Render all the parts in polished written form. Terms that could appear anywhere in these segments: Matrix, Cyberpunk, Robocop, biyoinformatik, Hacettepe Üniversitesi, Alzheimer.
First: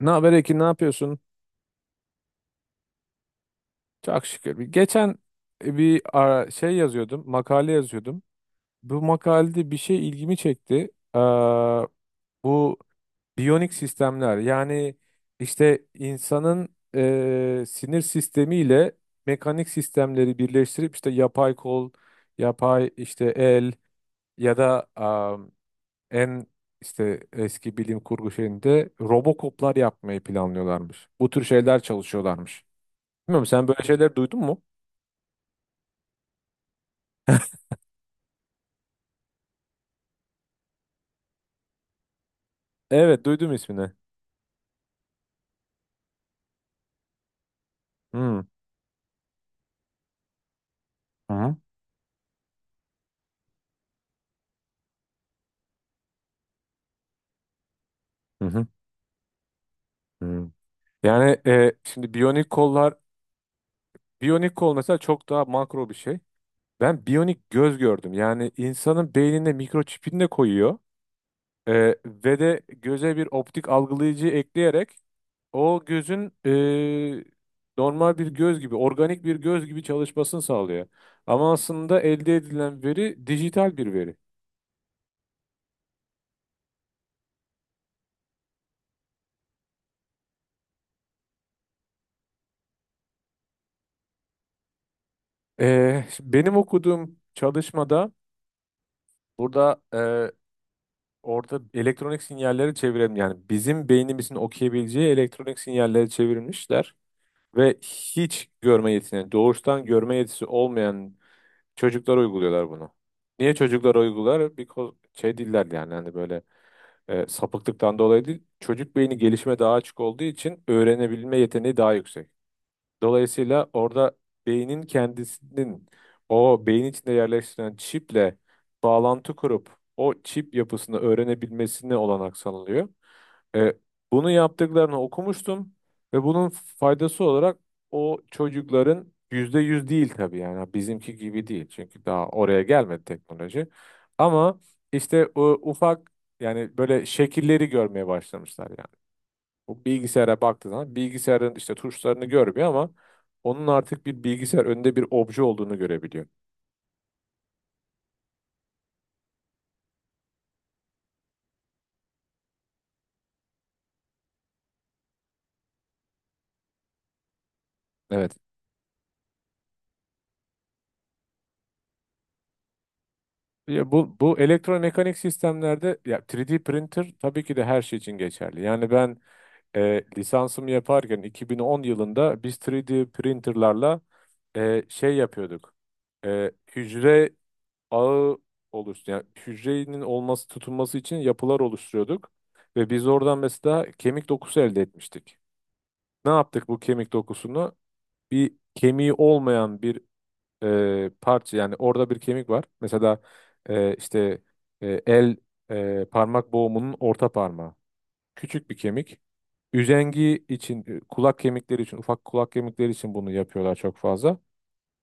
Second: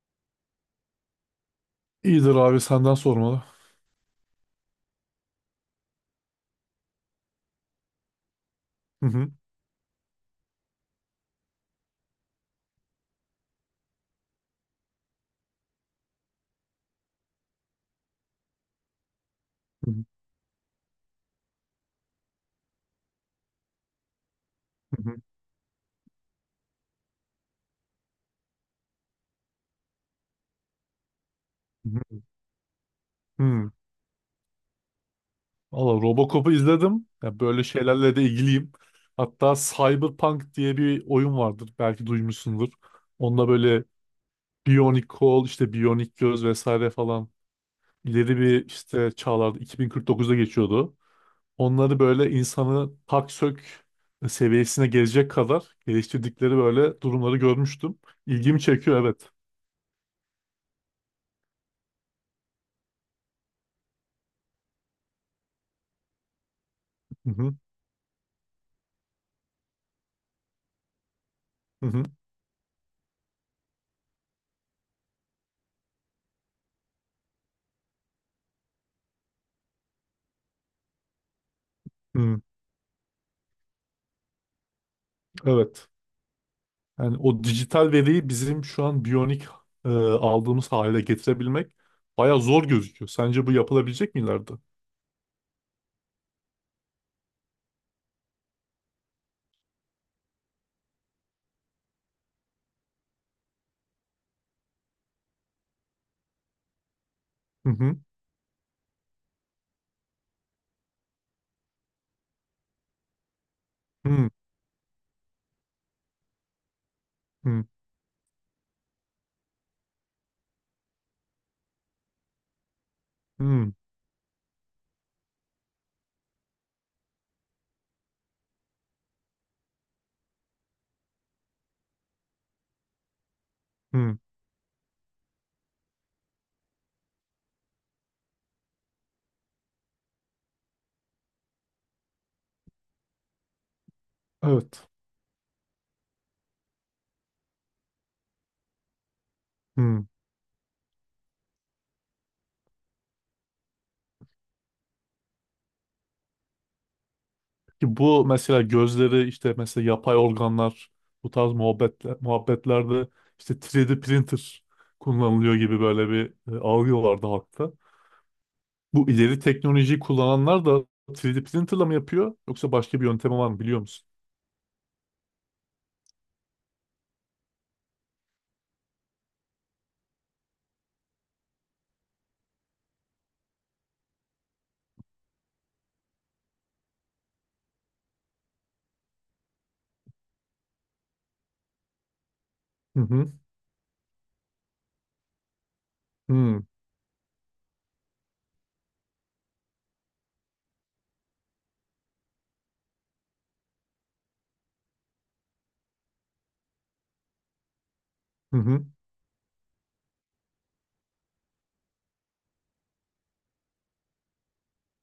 Ne haber Ekin, ne yapıyorsun? İyidir abi senden sormalı. Çok şükür. Geçen bir ara- şey yazıyordum, makale yazıyordum. Bu Hı hı. makalede bir şey ilgimi çekti. Ee, bu biyonik sistemler, yani işte insanın sinir sistemiyle mekanik Hı hı. sistemleri birleştirip işte yapay kol, yapay işte el ya da Hı en işte eski bilim kurgu şeyinde robokoplar yapmayı planlıyorlarmış. Bu tür şeyler hı. çalışıyorlarmış. Bilmiyorum, sen Hı. böyle şeyler duydun mu? Valla Robocop'u izledim. Ya böyle şeylerle de ilgiliyim. Hatta Cyberpunk diye bir oyun vardır. Belki duymuşsundur. Evet, Onda duydum böyle ismini. biyonik kol, işte biyonik göz vesaire falan ileri Hmm. bir işte çağlarda 2049'da geçiyordu. Hı hı. Onları böyle insanı tak sök seviyesine gelecek kadar geliştirdikleri böyle durumları görmüştüm. Hı İlgimi hı. çekiyor, evet. Yani şimdi biyonik kollar, biyonik kol mesela çok daha makro bir şey. Ben Hı biyonik hı. göz gördüm. Yani insanın beynine mikroçipini de koyuyor. E, Hı hı. ve de göze bir optik algılayıcı ekleyerek o gözün normal bir göz gibi, organik bir göz gibi çalışmasını sağlıyor. Ama aslında elde Hı. edilen veri dijital bir veri. Evet. Yani o dijital veriyi bizim şu an biyonik aldığımız hale getirebilmek baya zor gözüküyor. Sence bu yapılabilecek mi ileride? Şimdi benim okuduğum çalışmada, burada, orada elektronik sinyalleri çevirelim. Yani bizim beynimizin okuyabileceği elektronik sinyalleri çevirmişler Hı ve hı. hiç görme yetisine, doğuştan görme yetisi olmayan çocuklara uyguluyorlar bunu. Niye çocuklara Hı uygular? Because şey değiller, yani hani böyle hı. sapıklıktan dolayı değil. Çocuk beyni gelişime daha açık olduğu için öğrenebilme yeteneği daha yüksek. Dolayısıyla Hı orada beynin kendisinin, o beyin içinde yerleştirilen çiple bağlantı kurup o çip yapısını öğrenebilmesine olanak sağlanıyor. E, hı. bunu yaptıklarını okumuştum ve bunun faydası olarak o çocukların, %100 değil tabii, yani bizimki gibi değil. Çünkü daha oraya gelmedi teknoloji. Ama Evet. işte o ufak, yani böyle şekilleri görmeye başlamışlar yani. Bu Hı. bilgisayara baktığı zaman bilgisayarın işte tuşlarını görmüyor ama onun artık bir bilgisayar önünde bir obje olduğunu görebiliyor. Ki bu mesela gözleri, işte mesela yapay organlar, bu tarz muhabbetle, muhabbetlerde işte 3D printer kullanılıyor gibi böyle bir algı vardı halkta. Evet. Bu ileri teknolojiyi kullananlar da 3D printerla mı yapıyor yoksa başka bir yöntemi var mı biliyor Ya, musun? bu elektromekanik sistemlerde, ya 3D printer tabii ki de her şey için geçerli. Yani ben lisansımı yaparken 2010 yılında biz 3D printerlarla şey yapıyorduk. Hücre ağı oluştu. Yani hücrenin olması, tutunması için yapılar oluşturuyorduk ve Hı biz hı. oradan mesela kemik dokusu elde etmiştik. Ne Hı yaptık bu kemik dokusunu? Bir kemiği olmayan bir parça, yani orada bir kemik var. Mesela işte el parmak boğumunun orta parmağı. hı. Küçük bir Hı. kemik. Üzengi için, kulak kemikleri için, ufak kulak kemikleri için bunu yapıyorlar çok fazla.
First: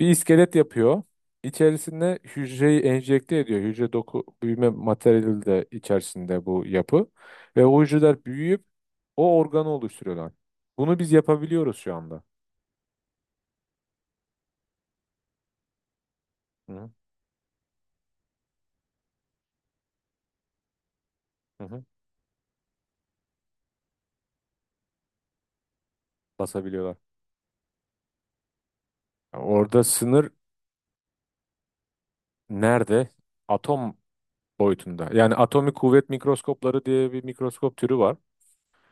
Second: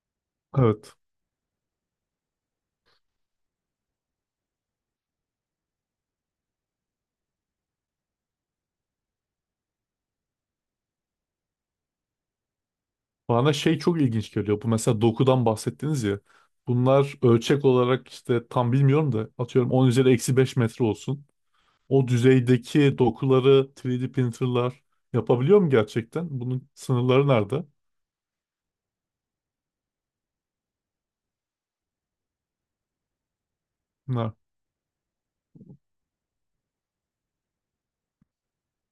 Bir iskelet Evet. yapıyor. İçerisinde hücreyi enjekte ediyor. Hücre doku büyüme materyali de içerisinde bu yapı. Ve o hücreler büyüyüp o organı oluşturuyorlar. Bunu biz yapabiliyoruz şu anda. Bana şey çok ilginç geliyor. Bu mesela dokudan bahsettiniz ya. Hı Bunlar ölçek olarak işte tam bilmiyorum da, atıyorum 10 üzeri eksi 5 metre olsun. hı. O düzeydeki dokuları 3D printerlar yapabiliyor mu gerçekten? Bunun Basabiliyorlar. sınırları nerede? Orada sınır nerede? Atom Bunlar. boyutunda. Yani atomik kuvvet mikroskopları diye bir mikroskop türü var.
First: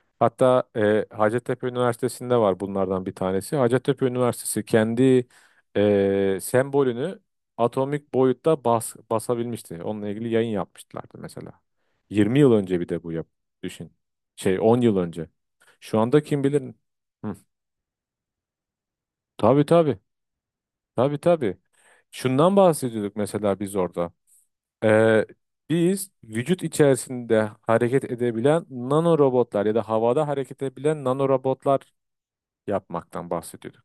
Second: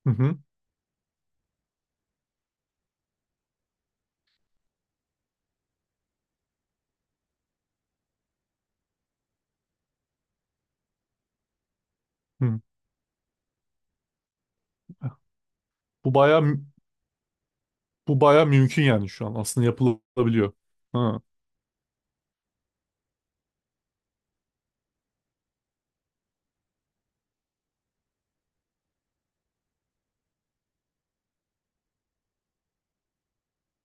Hı hı. Hatta Hacettepe Üniversitesi'nde var bunlardan bir tanesi. Hacettepe Üniversitesi kendi sembolünü atomik boyutta basabilmişti. Onunla ilgili yayın yapmışlardı mesela. 20 yıl Hı. önce bir de bu düşün. Şey, 10 yıl önce. Şu Bu anda kim baya bilir? Hı. bu baya mümkün yani şu an. Tabii, Aslında tabii. yapılabiliyor. Tabii, Ha. tabii. Şundan bahsediyorduk mesela biz orada. Ee, biz vücut içerisinde hareket edebilen nano robotlar ya da havada hareket edebilen nano robotlar yapmaktan bahsediyorduk.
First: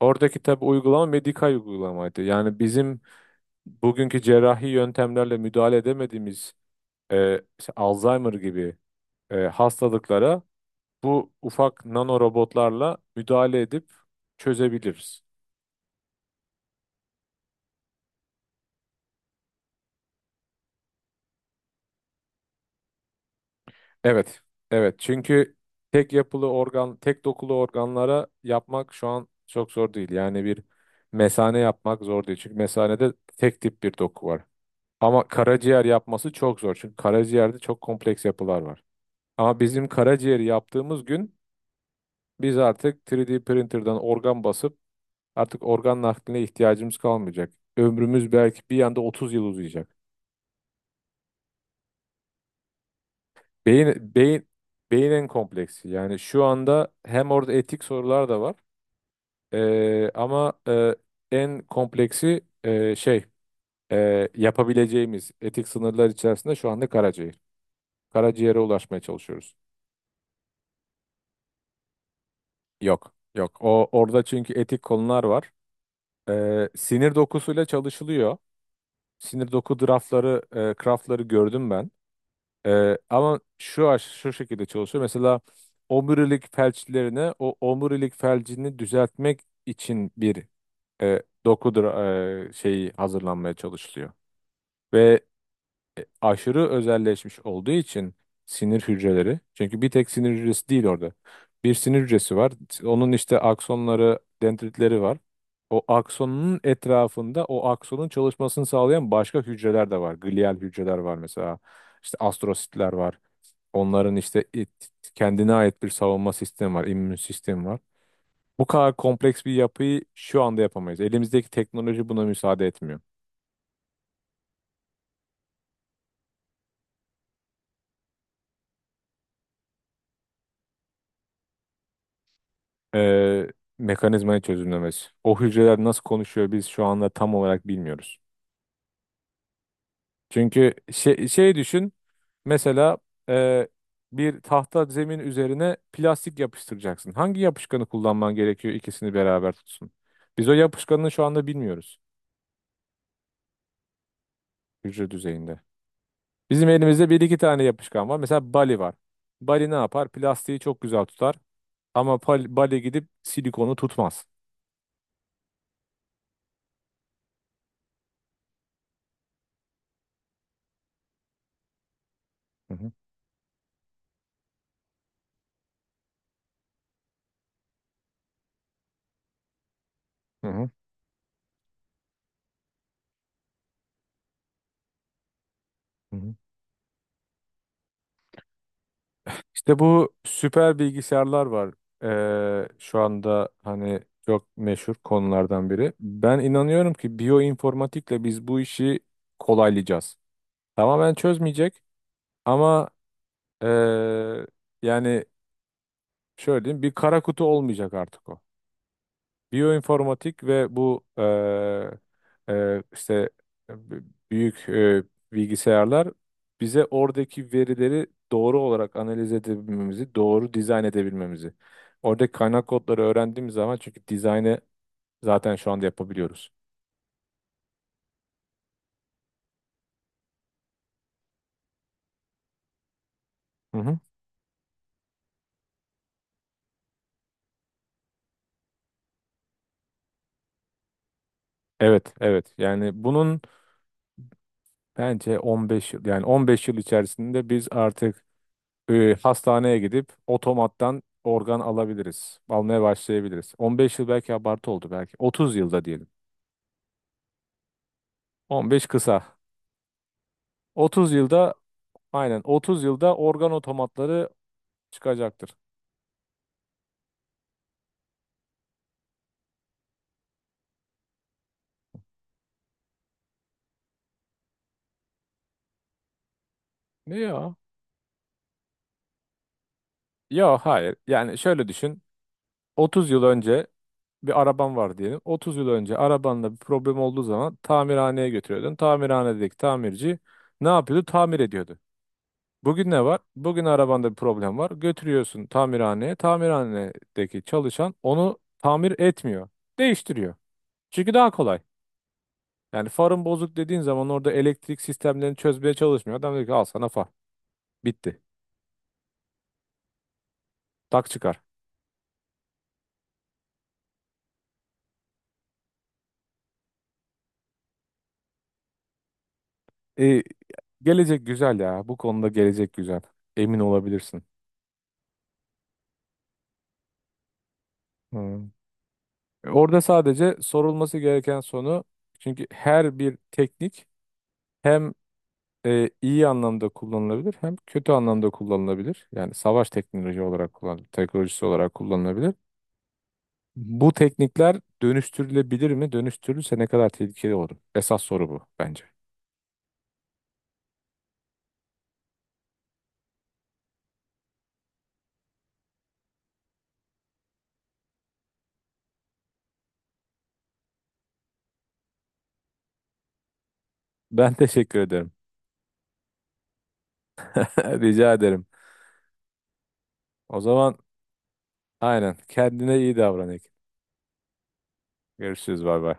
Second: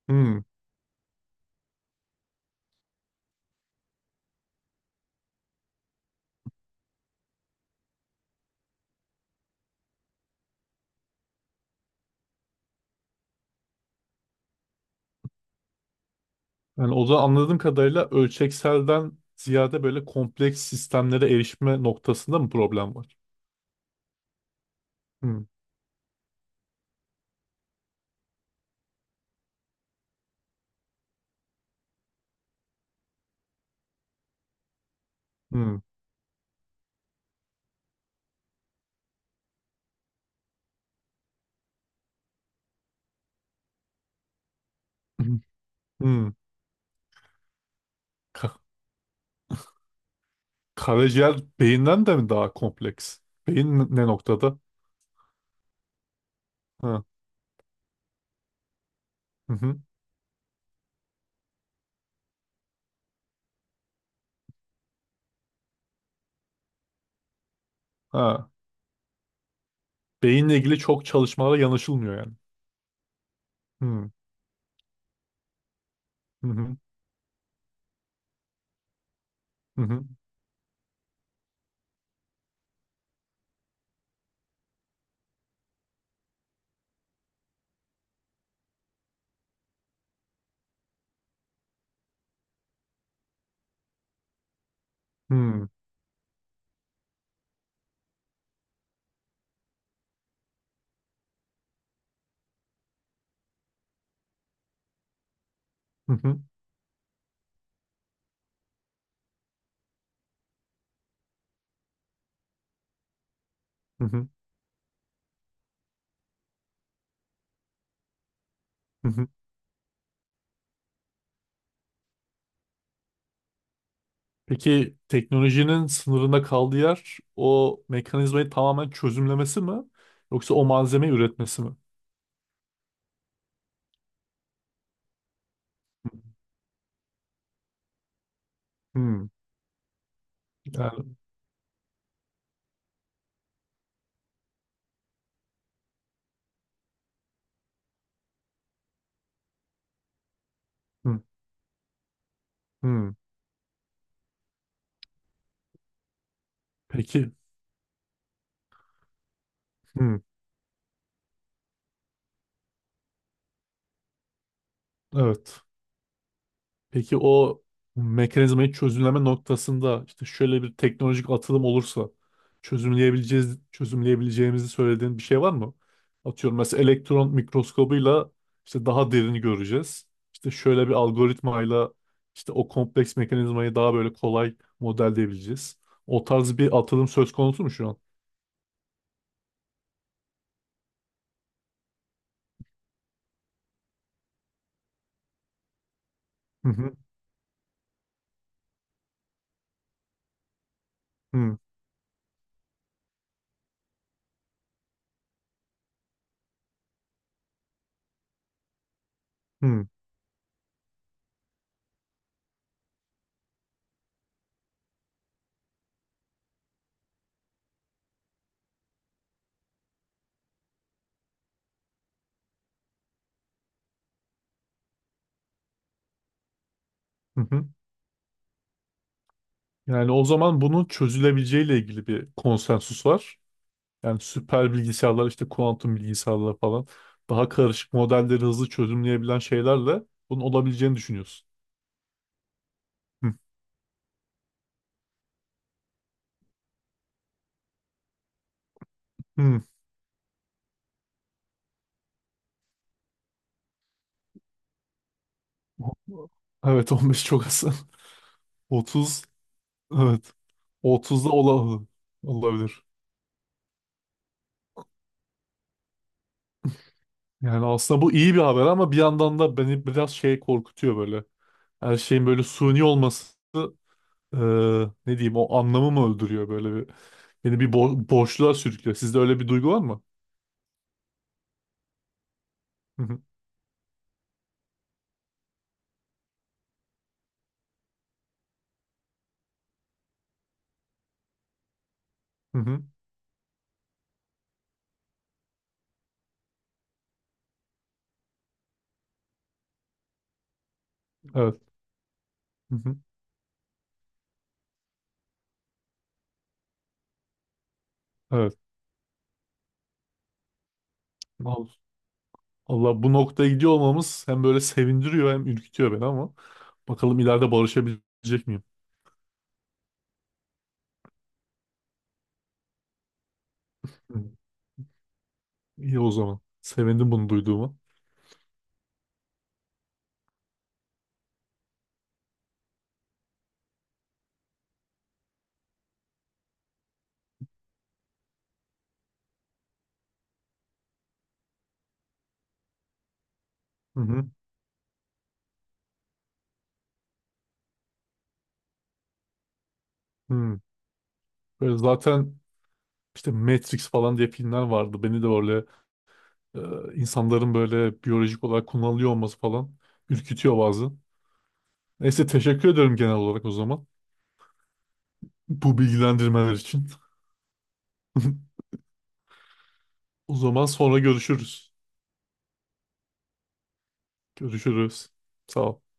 Oradaki Hı. tabii uygulama medikal uygulamaydı. Yani bizim bugünkü cerrahi yöntemlerle müdahale edemediğimiz, işte Alzheimer gibi hastalıklara bu ufak nano robotlarla müdahale edip çözebiliriz. Yani o da anladığım kadarıyla ölçekselden ziyade böyle kompleks sistemlere erişme noktasında mı problem var? Evet. Evet. Hı. Çünkü tek yapılı organ, tek dokulu organlara yapmak şu an çok zor değil. Yani bir mesane yapmak zor değil. Çünkü mesanede tek tip bir doku var. Ama Hı. karaciğer yapması çok zor. Çünkü karaciğerde çok kompleks yapılar var. Ama bizim karaciğeri yaptığımız gün biz artık 3D printer'dan organ basıp Hı. artık organ Hı. nakline ihtiyacımız kalmayacak. Ömrümüz belki bir anda 30 yıl uzayacak. Karaciğer beyinden de mi daha kompleks? Ne Beyin, beyin, noktada? beyin, en kompleksi. Yani şu anda Ha. hem orada etik sorular da var. Hı hı. Ama en kompleksi, şey, yapabileceğimiz etik sınırlar içerisinde şu anda karaciğer. Ha. Karaciğere ulaşmaya çalışıyoruz. Beyinle ilgili çok çalışmalara yanaşılmıyor yani. Yok, yok. O Hı. orada çünkü etik konular var. Hı Ee, hı. sinir dokusuyla çalışılıyor. Sinir doku Hı hı. Craftları gördüm ben. Ama şu şekilde çalışıyor. Mesela omurilik felçlerine, o omurilik felcini düzeltmek için bir doku şeyi hazırlanmaya çalışılıyor. Ve Hı. aşırı özelleşmiş olduğu için sinir hücreleri. Çünkü bir tek sinir hücresi değil orada. Bir sinir hücresi var. Onun işte aksonları, dendritleri var. O Hı hı. aksonun etrafında o aksonun çalışmasını sağlayan başka hücreler de var. Glial hücreler var mesela. İşte astrositler var. Hı Onların hı. işte kendine ait bir savunma sistemi var, immün sistemi var. Bu kadar Hı. kompleks bir yapıyı şu anda yapamayız. Elimizdeki teknoloji buna müsaade etmiyor. Peki teknolojinin sınırında kaldığı yer o mekanizmayı tamamen çözümlemesi mi? Yoksa o malzemeyi üretmesi mi? e, mekanizmayı çözümlemesi. O hücreler nasıl konuşuyor, biz şu anda tam olarak bilmiyoruz. Hı. Çünkü Yani. Düşün mesela, e, bir tahta zemin üzerine plastik yapıştıracaksın. Hangi yapışkanı kullanman gerekiyor, ikisini beraber tutsun? Biz o yapışkanını Hı. şu anda bilmiyoruz Hı. hücre düzeyinde. Bizim elimizde bir Peki. iki tane yapışkan var. Mesela Bali var. Bali ne yapar? Hı. Plastiği çok güzel tutar ama Bali gidip silikonu tutmaz. Evet. Peki o mekanizmayı çözümleme noktasında işte şöyle bir teknolojik atılım olursa Hı hı. çözümleyebileceğiz, çözümleyebileceğimizi söylediğin bir şey var mı? Atıyorum mesela elektron mikroskobuyla işte daha derini göreceğiz. Hı İşte hı. şöyle bir algoritmayla işte o kompleks mekanizmayı daha böyle kolay modelleyebileceğiz. Hı O hı. tarz bir atılım söz konusu mu şu an? İşte bu süper bilgisayarlar var. Şu anda hani çok meşhur konulardan biri. Ben Hı inanıyorum hı. ki biyoinformatikle biz bu işi kolaylayacağız. Tamamen Hı çözmeyecek ama ee, yani şöyle diyeyim, bir kara kutu olmayacak artık o. hı. Biyoinformatik ve bu işte, e, b- büyük bilgisayarlar bize oradaki verileri doğru olarak analiz edebilmemizi, doğru dizayn edebilmemizi. Oradaki kaynak kodları öğrendiğimiz zaman, çünkü dizaynı zaten şu anda yapabiliyoruz. Hı hı. Yani o zaman bunun çözülebileceğiyle ilgili bir konsensus var. Hı hı. Yani süper bilgisayarlar, işte kuantum bilgisayarlar falan, daha karışık modelleri hızlı çözümleyebilen şeylerle bunun olabileceğini düşünüyorsun. Evet, evet. Yani Hı. bunun bence 15 yıl, yani 15 yıl içerisinde biz artık Hı. hastaneye gidip otomattan organ alabiliriz. Almaya başlayabiliriz. 15 yıl belki abartı oldu belki. 30 yılda diyelim. Evet. 15 çok az. 15 30, kısa. evet. 30 30'da yılda, ola aynen, 30 olabilir. yılda organ otomatları çıkacaktır. Yani aslında bu iyi bir haber ama bir yandan da beni biraz şey korkutuyor böyle. Her şeyin böyle suni olması, e, ne diyeyim, o anlamı mı öldürüyor, böyle bir, Ne ya? beni bir boşluğa sürüklüyor. Sizde öyle bir duygu var mı? Ya, hayır. Yani şöyle düşün, Hı 30 hı. yıl önce bir araban var diyelim. 30 yıl önce arabanla bir problem olduğu zaman tamirhaneye götürüyordun. Tamirhanedeki tamirci ne yapıyordu? Tamir ediyordu. Hı hı. Bugün ne var? Bugün arabanda bir problem var. Götürüyorsun tamirhaneye. Tamirhanedeki çalışan onu tamir etmiyor. Değiştiriyor. Çünkü daha Evet. kolay. Hı Yani hı. farın bozuk dediğin zaman orada elektrik sistemlerini çözmeye çalışmıyor. Adam diyor ki al sana far. Bitti. Evet. Tak çıkar. Allah, bu noktaya gidiyor olmamız hem böyle sevindiriyor hem ürkütüyor beni, ama bakalım ileride barışabilecek miyim? E, gelecek güzel ya. Bu konuda gelecek güzel. Emin olabilirsin. Hı. İyi o zaman. Sevindim bunu duyduğuma. Hmm. Orada sadece sorulması gereken sonu, çünkü her bir teknik hem iyi anlamda kullanılabilir hem kötü anlamda kullanılabilir. Yani savaş teknoloji olarak kullan teknolojisi olarak kullanılabilir. Bu Hı hı. teknikler dönüştürülebilir mi? Dönüştürülürse ne kadar tehlikeli olur? Esas soru bu bence. Hı. Böyle zaten işte Matrix falan diye filmler vardı. Beni de böyle insanların böyle biyolojik olarak kullanılıyor olması falan ürkütüyor bazı. Neyse, teşekkür ederim genel olarak o zaman. Ben teşekkür ederim. Bu bilgilendirmeler için. Rica ederim. O O zaman zaman sonra görüşürüz. aynen kendine iyi davran Ekin. Görüşürüz. Sağ Görüşürüz, bay ol. bay.